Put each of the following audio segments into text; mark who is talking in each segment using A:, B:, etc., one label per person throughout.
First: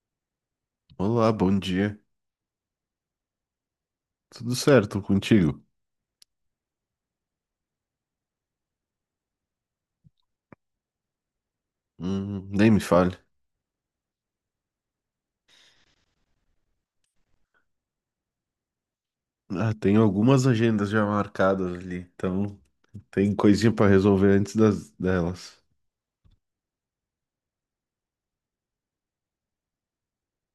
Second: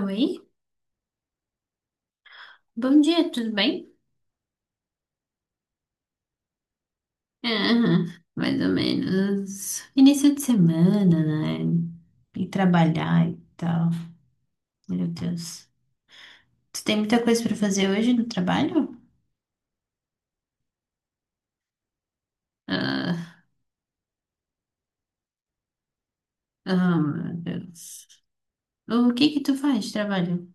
A: Oi,
B: Olá, bom dia.
A: bom dia, tudo bem?
B: Tudo certo contigo?
A: Ah, mais ou menos. Início de semana, né? E
B: Nem me fale.
A: trabalhar e tal. Meu Deus. Tu tem muita coisa pra fazer hoje no trabalho?
B: Ah, tem algumas agendas já marcadas ali, então tem
A: Ah,
B: coisinha para resolver antes delas.
A: ah, meu Deus. O que que tu faz de trabalho?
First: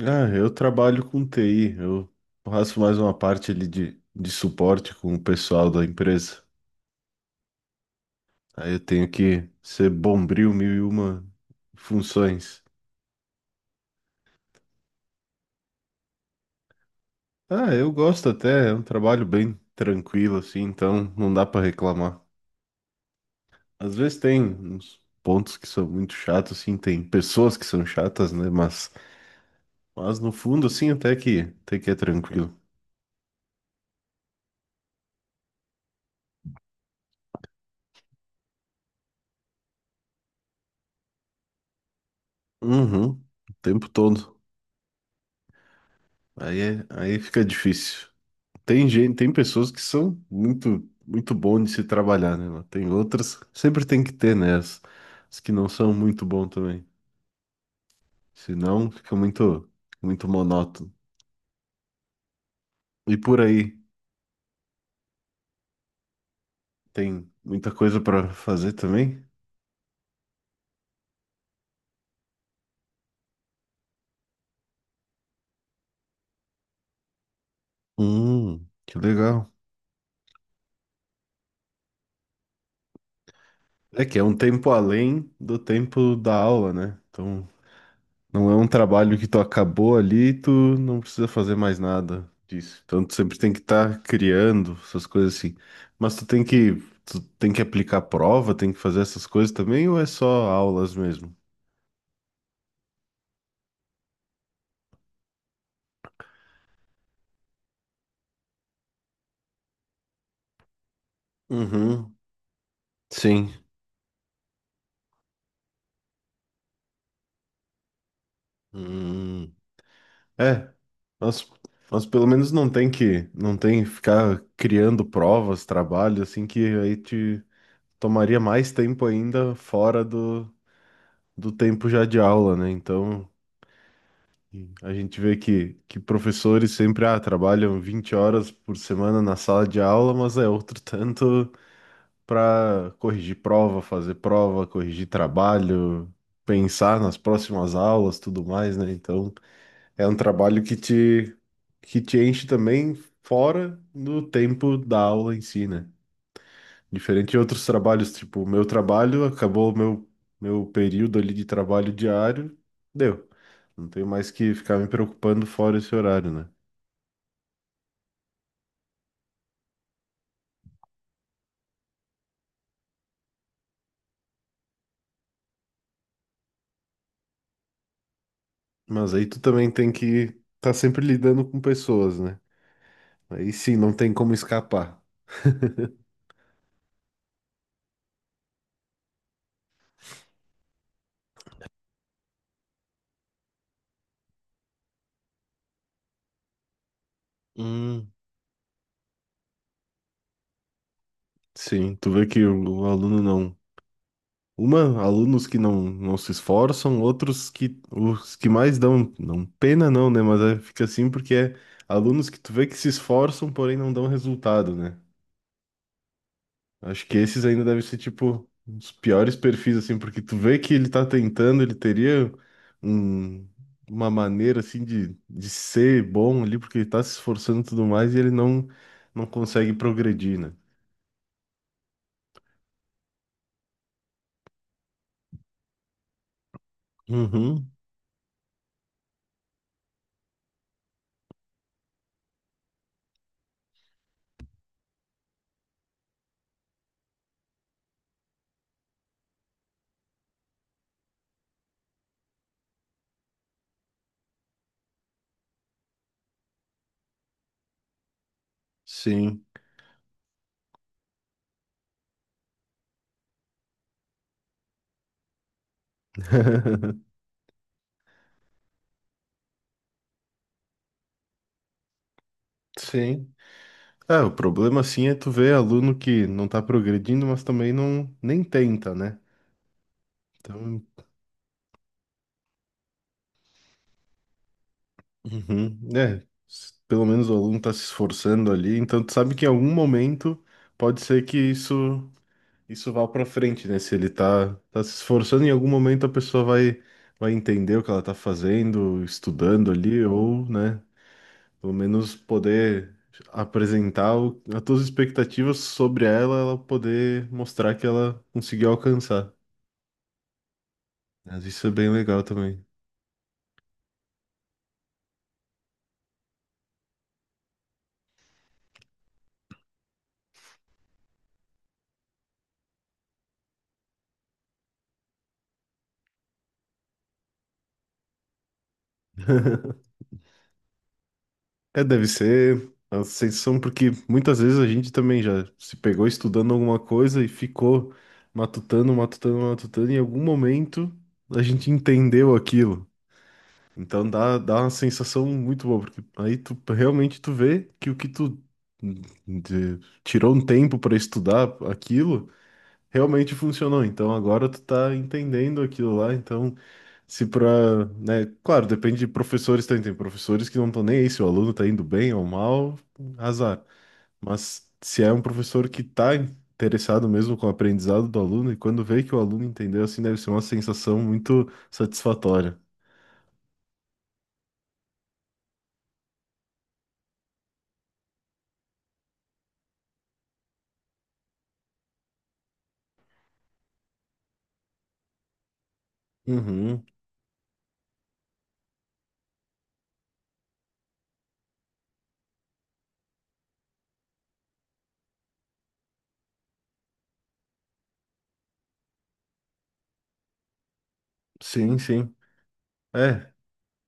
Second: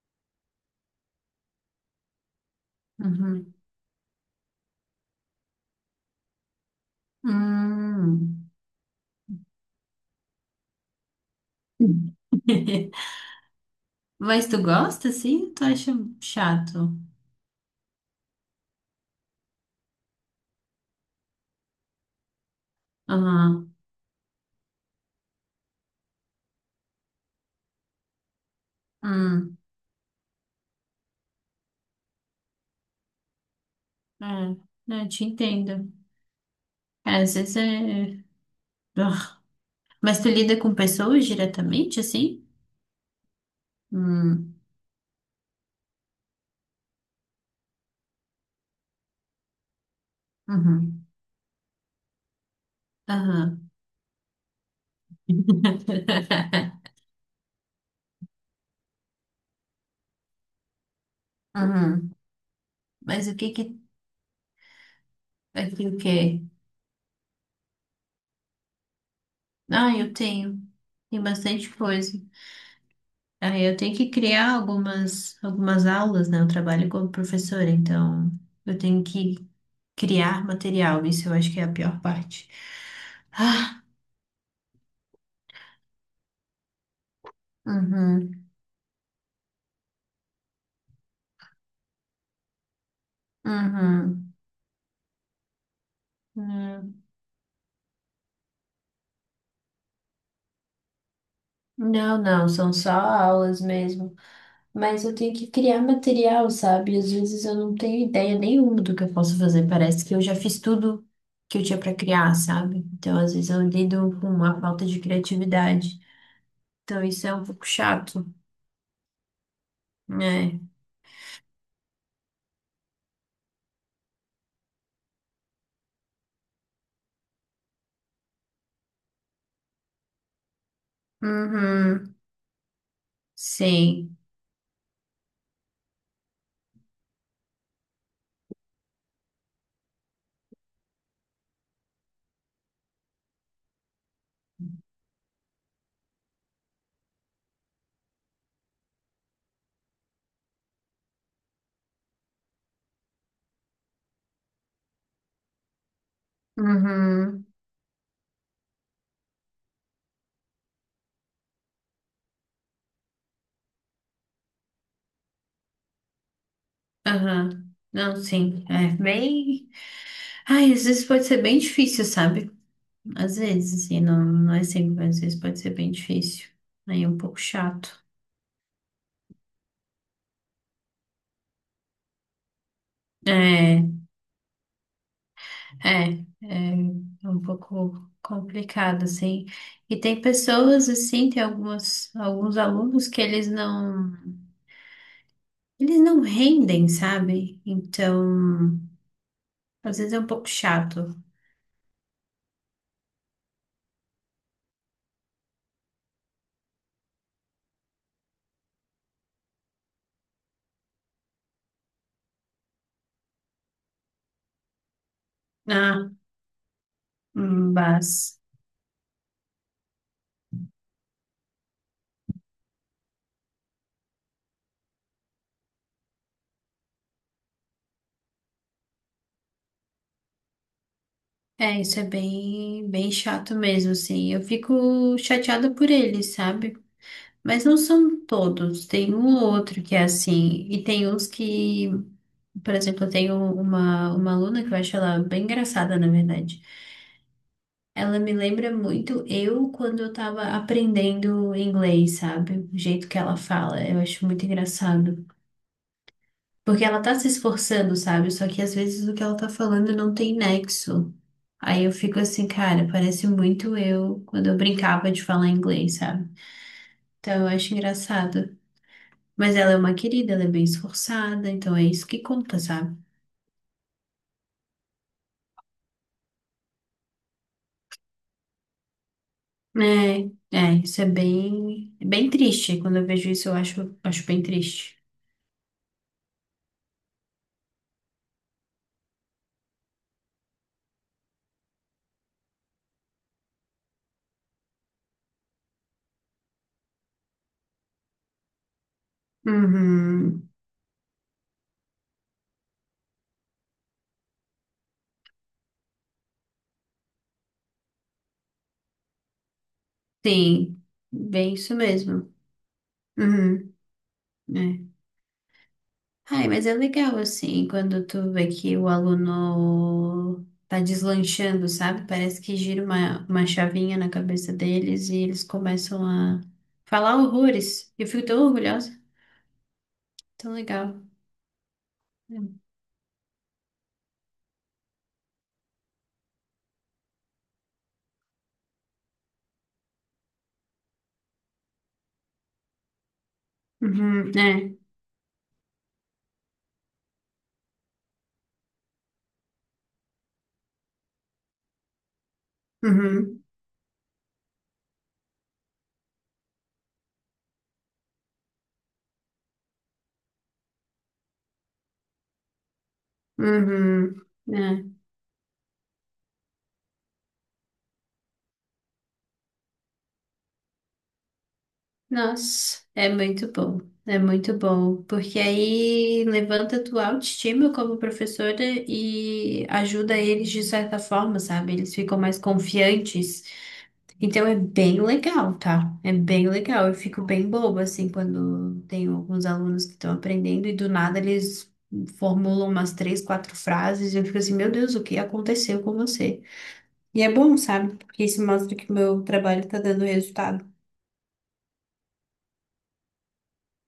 B: Ah, eu trabalho com TI, eu faço mais uma parte
A: Uhum.
B: ali de suporte com o pessoal da empresa.
A: Hum.
B: Aí eu tenho que ser bombril mil e uma funções.
A: Mas tu gosta, sim? Tu acha chato?
B: Ah, eu gosto até, é um trabalho bem tranquilo assim, então não dá para reclamar.
A: Ah.
B: Às vezes tem uns pontos que são muito chatos, assim, tem pessoas que são chatas, né? Mas,
A: Hum.
B: mas no fundo, assim, até que é tranquilo.
A: É, né, eu te entendo. Às vezes é. Mas tu lida com pessoas diretamente, assim?
B: Uhum, o tempo todo.
A: Hum,
B: Aí fica difícil. Tem pessoas que são muito,
A: uhum,
B: muito bom de se trabalhar, né? Mas tem outras,
A: aham.
B: sempre tem que ter, né? As que não são muito bom também. Senão fica muito, muito monótono.
A: Uhum.
B: E
A: Mas o
B: por
A: que
B: aí,
A: que aqui o quê?
B: tem muita coisa para fazer também?
A: Ah, eu tenho, tem bastante coisa. Aí eu tenho que criar algumas aulas, né? Eu trabalho como professora, então eu
B: Que
A: tenho que
B: legal.
A: criar material. Isso eu acho que é a pior parte.
B: É que é um tempo além do tempo da aula, né? Então,
A: Uhum,
B: não é um trabalho que tu acabou ali, e tu não precisa fazer mais nada disso. Então, tu sempre tem que estar
A: uhum.
B: criando essas coisas assim. Mas tu tem que,
A: Hum.
B: tu tem que aplicar prova, tem que fazer essas coisas também, ou é só aulas mesmo?
A: Não, não, são só aulas mesmo. Mas eu tenho que criar material, sabe? Às vezes eu não tenho ideia nenhuma do que eu posso fazer. Parece que eu já fiz tudo que eu tinha para
B: Uhum,
A: criar, sabe? Então, às vezes
B: sim.
A: eu lido com uma falta de criatividade. Então, isso é um pouco chato,
B: Hum,
A: né?
B: é, mas, mas pelo menos não tem que ficar criando provas, trabalho, assim, que aí te tomaria mais tempo ainda fora do tempo já
A: Uhum.
B: de aula, né? Então,
A: Sim.
B: a gente vê que professores sempre trabalham 20 horas por semana na sala de aula, mas é outro tanto para corrigir prova, fazer prova, corrigir trabalho, pensar nas próximas aulas, tudo mais, né? Então, é um trabalho que te enche também fora do tempo da aula em si, né? Diferente de
A: Uhum.
B: outros trabalhos, tipo, o meu trabalho acabou o meu período ali de trabalho diário, deu. Não tenho mais que ficar me preocupando fora esse horário, né?
A: Aham. Não, sim. É bem. Ai, às vezes pode ser bem difícil, sabe? Às vezes, assim, não é sempre, mas às vezes pode ser bem difícil. Aí é um pouco chato.
B: Mas aí tu também tem que estar tá sempre lidando com pessoas, né? Aí sim,
A: É.
B: não tem como escapar.
A: É, é um pouco complicado, assim. E tem pessoas, assim, tem algumas, alguns alunos que eles não rendem, sabe?
B: Hum,
A: Então, às vezes é um pouco chato.
B: Sim, tu vê que o aluno não. Alunos que não se esforçam, outros que os que mais dão, não pena não, né? Mas fica assim porque é alunos que tu vê que se esforçam, porém não dão resultado, né?
A: Ah,
B: Acho que esses ainda devem ser,
A: mas
B: tipo, os piores perfis, assim, porque tu vê que ele tá tentando, ele teria um- uma maneira, assim, de ser bom ali, porque ele tá se esforçando e tudo mais, e ele não consegue progredir, né?
A: é, isso é bem, bem chato mesmo, assim. Eu fico chateada por eles, sabe? Mas
B: Uhum,
A: não são todos, tem um ou outro que é assim, e tem uns que, por exemplo, eu tenho uma aluna que eu acho ela bem engraçada, na verdade. Ela me lembra muito eu quando eu tava aprendendo inglês, sabe? O jeito que ela fala, eu acho muito engraçado. Porque ela tá se esforçando, sabe? Só que às vezes o que ela
B: sim.
A: tá falando não tem nexo. Aí eu fico assim, cara, parece muito eu quando eu brincava de falar inglês, sabe? Então eu acho engraçado. Mas ela é uma querida, ela é bem esforçada, então é isso que conta, sabe?
B: Sim. O problema, assim, é tu ver aluno que não tá progredindo, mas também não, nem tenta, né?
A: É, é,
B: Então,
A: isso é bem triste. Quando eu vejo isso, eu acho, acho bem triste.
B: uhum, é, pelo menos o aluno está se esforçando ali, então tu sabe que em algum momento pode ser que isso vai pra frente, né? Se ele tá se esforçando, em algum momento a pessoa vai entender o que ela tá fazendo, estudando ali, ou,
A: Uhum.
B: né, pelo menos poder apresentar as tuas expectativas sobre ela, ela poder mostrar que ela conseguiu alcançar,
A: Sim,
B: né? Mas
A: bem
B: isso é
A: isso
B: bem legal
A: mesmo.
B: também.
A: Uhum, é. Ai, mas é legal assim, quando tu vê que o aluno tá deslanchando, sabe? Parece que gira uma chavinha na cabeça deles e eles começam a falar horrores. Eu fico tão orgulhosa, tão legal.
B: É, deve ser a sensação, porque muitas vezes a gente também já se pegou estudando alguma coisa e ficou matutando, matutando, matutando, e em algum momento a gente entendeu aquilo. Então
A: Uhum,
B: dá uma
A: é.
B: sensação muito boa, porque aí tu realmente tu vê que o que tu de- tirou um tempo para estudar aquilo realmente
A: Uhum,
B: funcionou. Então agora tu tá entendendo aquilo lá. Então, se pra, né, claro, depende de professores também. Tem professores que não estão nem aí se o aluno tá indo bem ou mal, azar.
A: uhum,
B: Mas
A: é.
B: se é um professor que tá interessado mesmo com o aprendizado do aluno, e quando vê que o aluno entendeu, assim, deve ser uma sensação muito satisfatória.
A: Nossa, é muito bom. É muito bom, porque aí levanta a tua autoestima como professora e ajuda eles de certa forma, sabe? Eles ficam mais confiantes. Então é bem legal, tá? É bem
B: Uhum,
A: legal. Eu fico bem boba, assim, quando tenho alguns alunos que estão aprendendo e do nada eles formulam umas três, quatro frases e eu fico assim, meu Deus, o que aconteceu com você? E é bom, sabe? Porque isso mostra que o meu trabalho tá dando resultado.
B: sim, sim. É,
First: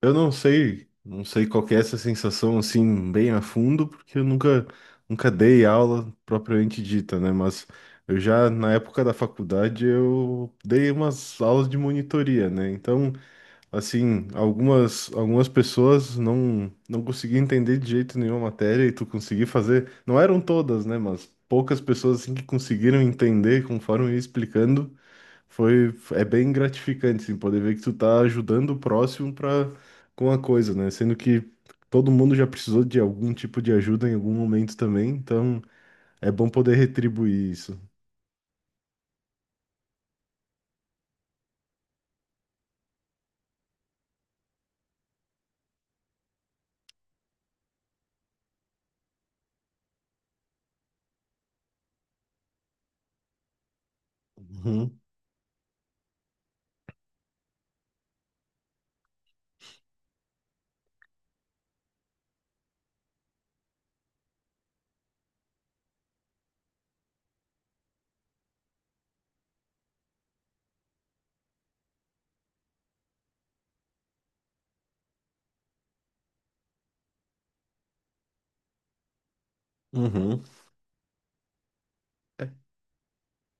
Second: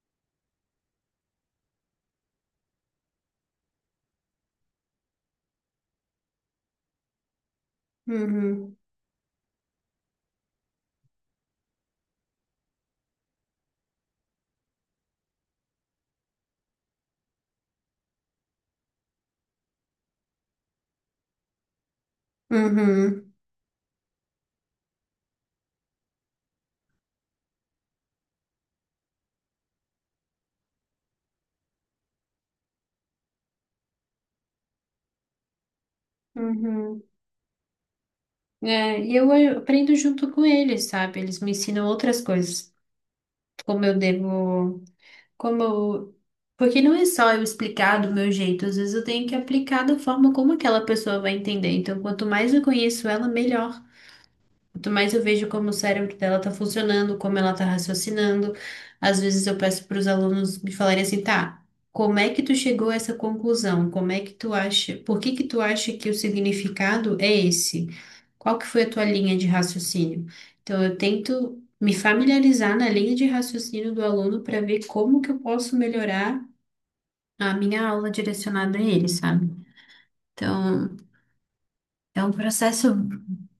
B: eu não sei qual que é essa sensação assim bem a fundo, porque eu nunca dei aula propriamente dita, né? Mas eu já na
A: Uhum.
B: época da faculdade eu dei umas aulas de monitoria, né? Então, assim, algumas pessoas não conseguiam entender de jeito nenhum a matéria e tu conseguir fazer. Não eram todas, né? Mas poucas pessoas assim, que conseguiram
A: Uhum.
B: entender conforme eu ia explicando. É bem gratificante, assim, poder ver que tu tá ajudando o próximo com a coisa, né? Sendo que todo mundo já precisou de algum tipo de ajuda em algum momento também, então é bom poder
A: Uhum.
B: retribuir isso.
A: É, e eu aprendo junto com eles, sabe? Eles me ensinam outras coisas, como eu devo, como eu... Porque não é só eu explicar do meu jeito, às vezes eu tenho que aplicar da forma como aquela pessoa vai entender. Então, quanto mais eu conheço ela, melhor. Quanto
B: Uhum,
A: mais eu vejo como o cérebro dela tá funcionando, como ela tá raciocinando, às vezes eu peço para os alunos me falarem assim, tá, como é que tu chegou a essa conclusão? Como é que tu acha, por que que tu acha que o significado é esse? Qual que foi a tua linha de raciocínio? Então eu tento me familiarizar na linha de raciocínio do aluno para ver como que eu posso melhorar a minha aula direcionada a ele, sabe?
B: uhum.
A: Então, é um processo,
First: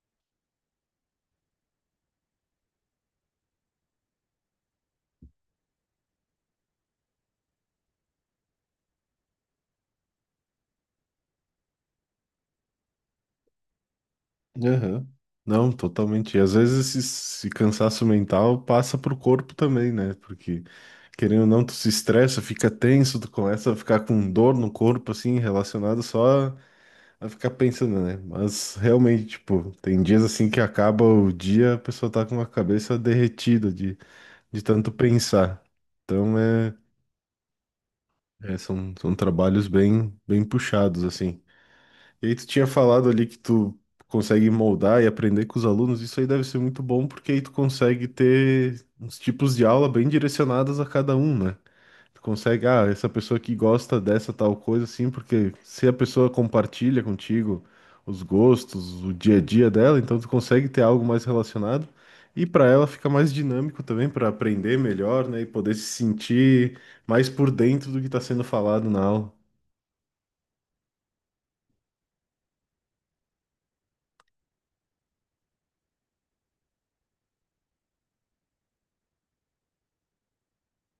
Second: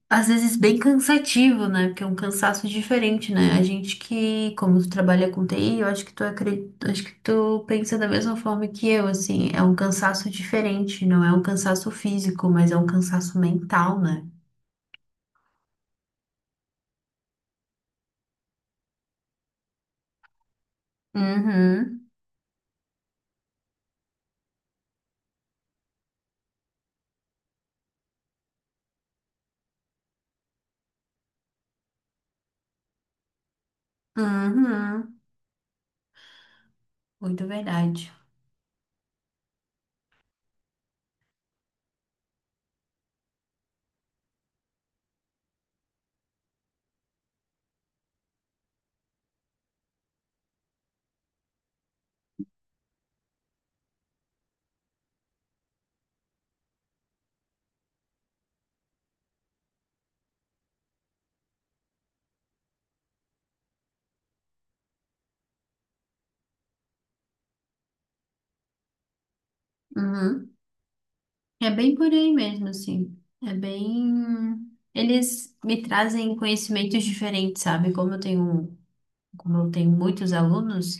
A: às vezes, bem cansativo, né? Porque é um cansaço diferente, né? A gente que, como tu trabalha com TI, eu acho que tu acho que tu pensa da mesma forma que eu, assim, é um cansaço diferente, não é um cansaço físico, mas é um cansaço mental, né?
B: Aham. Não, totalmente. E às vezes esse cansaço mental passa pro corpo também, né? Porque, querendo ou não, tu se
A: Uhum,
B: estressa, fica tenso, tu começa a ficar com dor no corpo, assim, relacionado só a ficar pensando, né? Mas realmente, tipo, tem dias assim que acaba o dia, a pessoa tá com a cabeça derretida de tanto
A: uhum,
B: pensar. Então, é,
A: muito verdade.
B: é, são trabalhos bem, bem puxados, assim. E aí tu tinha falado ali que tu consegue moldar e aprender com os alunos, isso aí deve ser muito bom, porque aí tu consegue ter uns tipos de aula bem direcionadas a cada um, né? Tu consegue, ah, essa pessoa aqui gosta dessa tal coisa, assim, porque se a pessoa compartilha contigo os gostos, o dia a dia dela, então tu consegue ter algo mais relacionado. E para ela fica mais dinâmico também para aprender melhor, né? E poder se sentir mais por dentro do que está sendo falado na aula.
A: Uhum. É bem por aí mesmo, assim. É bem. Eles me trazem conhecimentos diferentes, sabe? Como eu tenho muitos alunos.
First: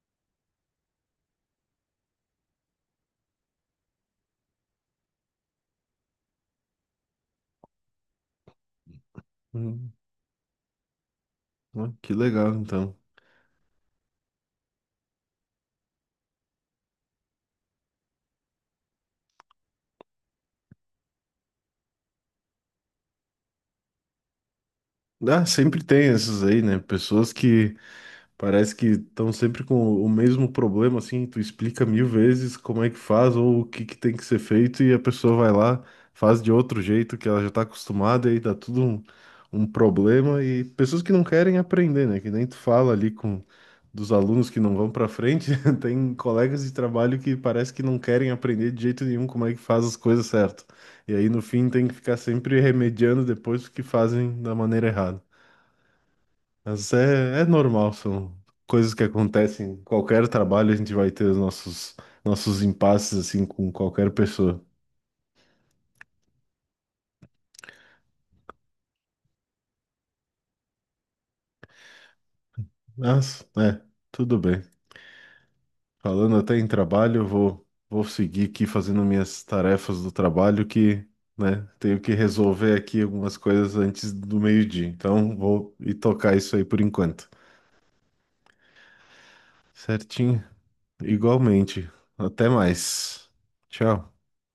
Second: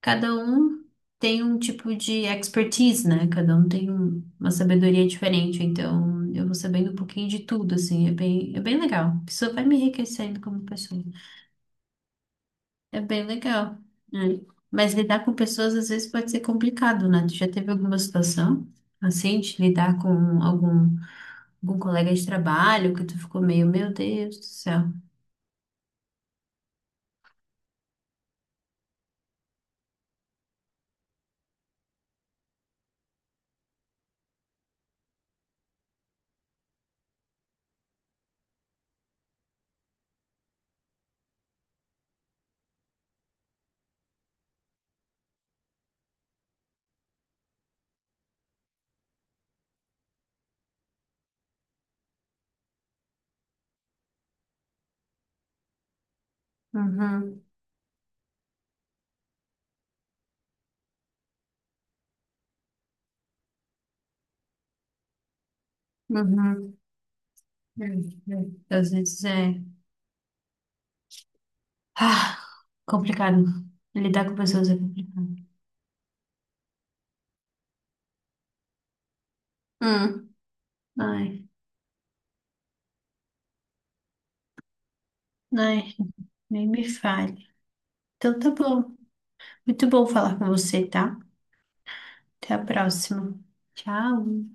A: Cada um tem um tipo de expertise, né? Cada um tem uma sabedoria diferente, então eu vou sabendo um pouquinho de tudo, assim, é bem legal. A vai me
B: Hum,
A: enriquecendo como pessoa.
B: Ó, que legal, então.
A: É bem legal. Né? Mas lidar com pessoas às vezes pode ser complicado, né? Tu já teve alguma situação assim, de lidar com algum, algum colega de trabalho que tu ficou meio, meu Deus do céu.
B: Ah, sempre tem essas aí, né? Pessoas que parece que estão sempre com o mesmo problema, assim, tu explica mil vezes como é que faz ou o que que tem que ser feito e a pessoa vai lá, faz de outro jeito que ela já tá acostumada e aí dá tudo um problema e pessoas que não querem aprender, né? Que nem tu fala ali com dos alunos que não vão pra frente, tem colegas de trabalho que parece que não querem aprender de jeito nenhum como é que faz as coisas certo. E aí no fim tem que ficar sempre remediando depois o que fazem da maneira errada. Mas é,
A: Uhum,
B: é normal, são coisas que acontecem em qualquer trabalho. A gente vai ter os nossos impasses assim com qualquer pessoa.
A: uhum. Às vezes é ah,
B: Mas,
A: complicado.
B: é,
A: Lidar com
B: tudo bem.
A: pessoas é complicado.
B: Falando até em trabalho, eu vou seguir aqui fazendo minhas tarefas do
A: Hum.
B: trabalho que,
A: Ai,
B: né, tenho que resolver aqui algumas coisas antes do meio-dia. Então, vou ir
A: ai,
B: tocar isso aí
A: nem
B: por
A: me
B: enquanto.
A: fale. Então tá bom. Muito bom falar
B: Certinho?
A: com você, tá?
B: Igualmente. Até
A: Até a
B: mais.
A: próxima.
B: Tchau.
A: Tchau.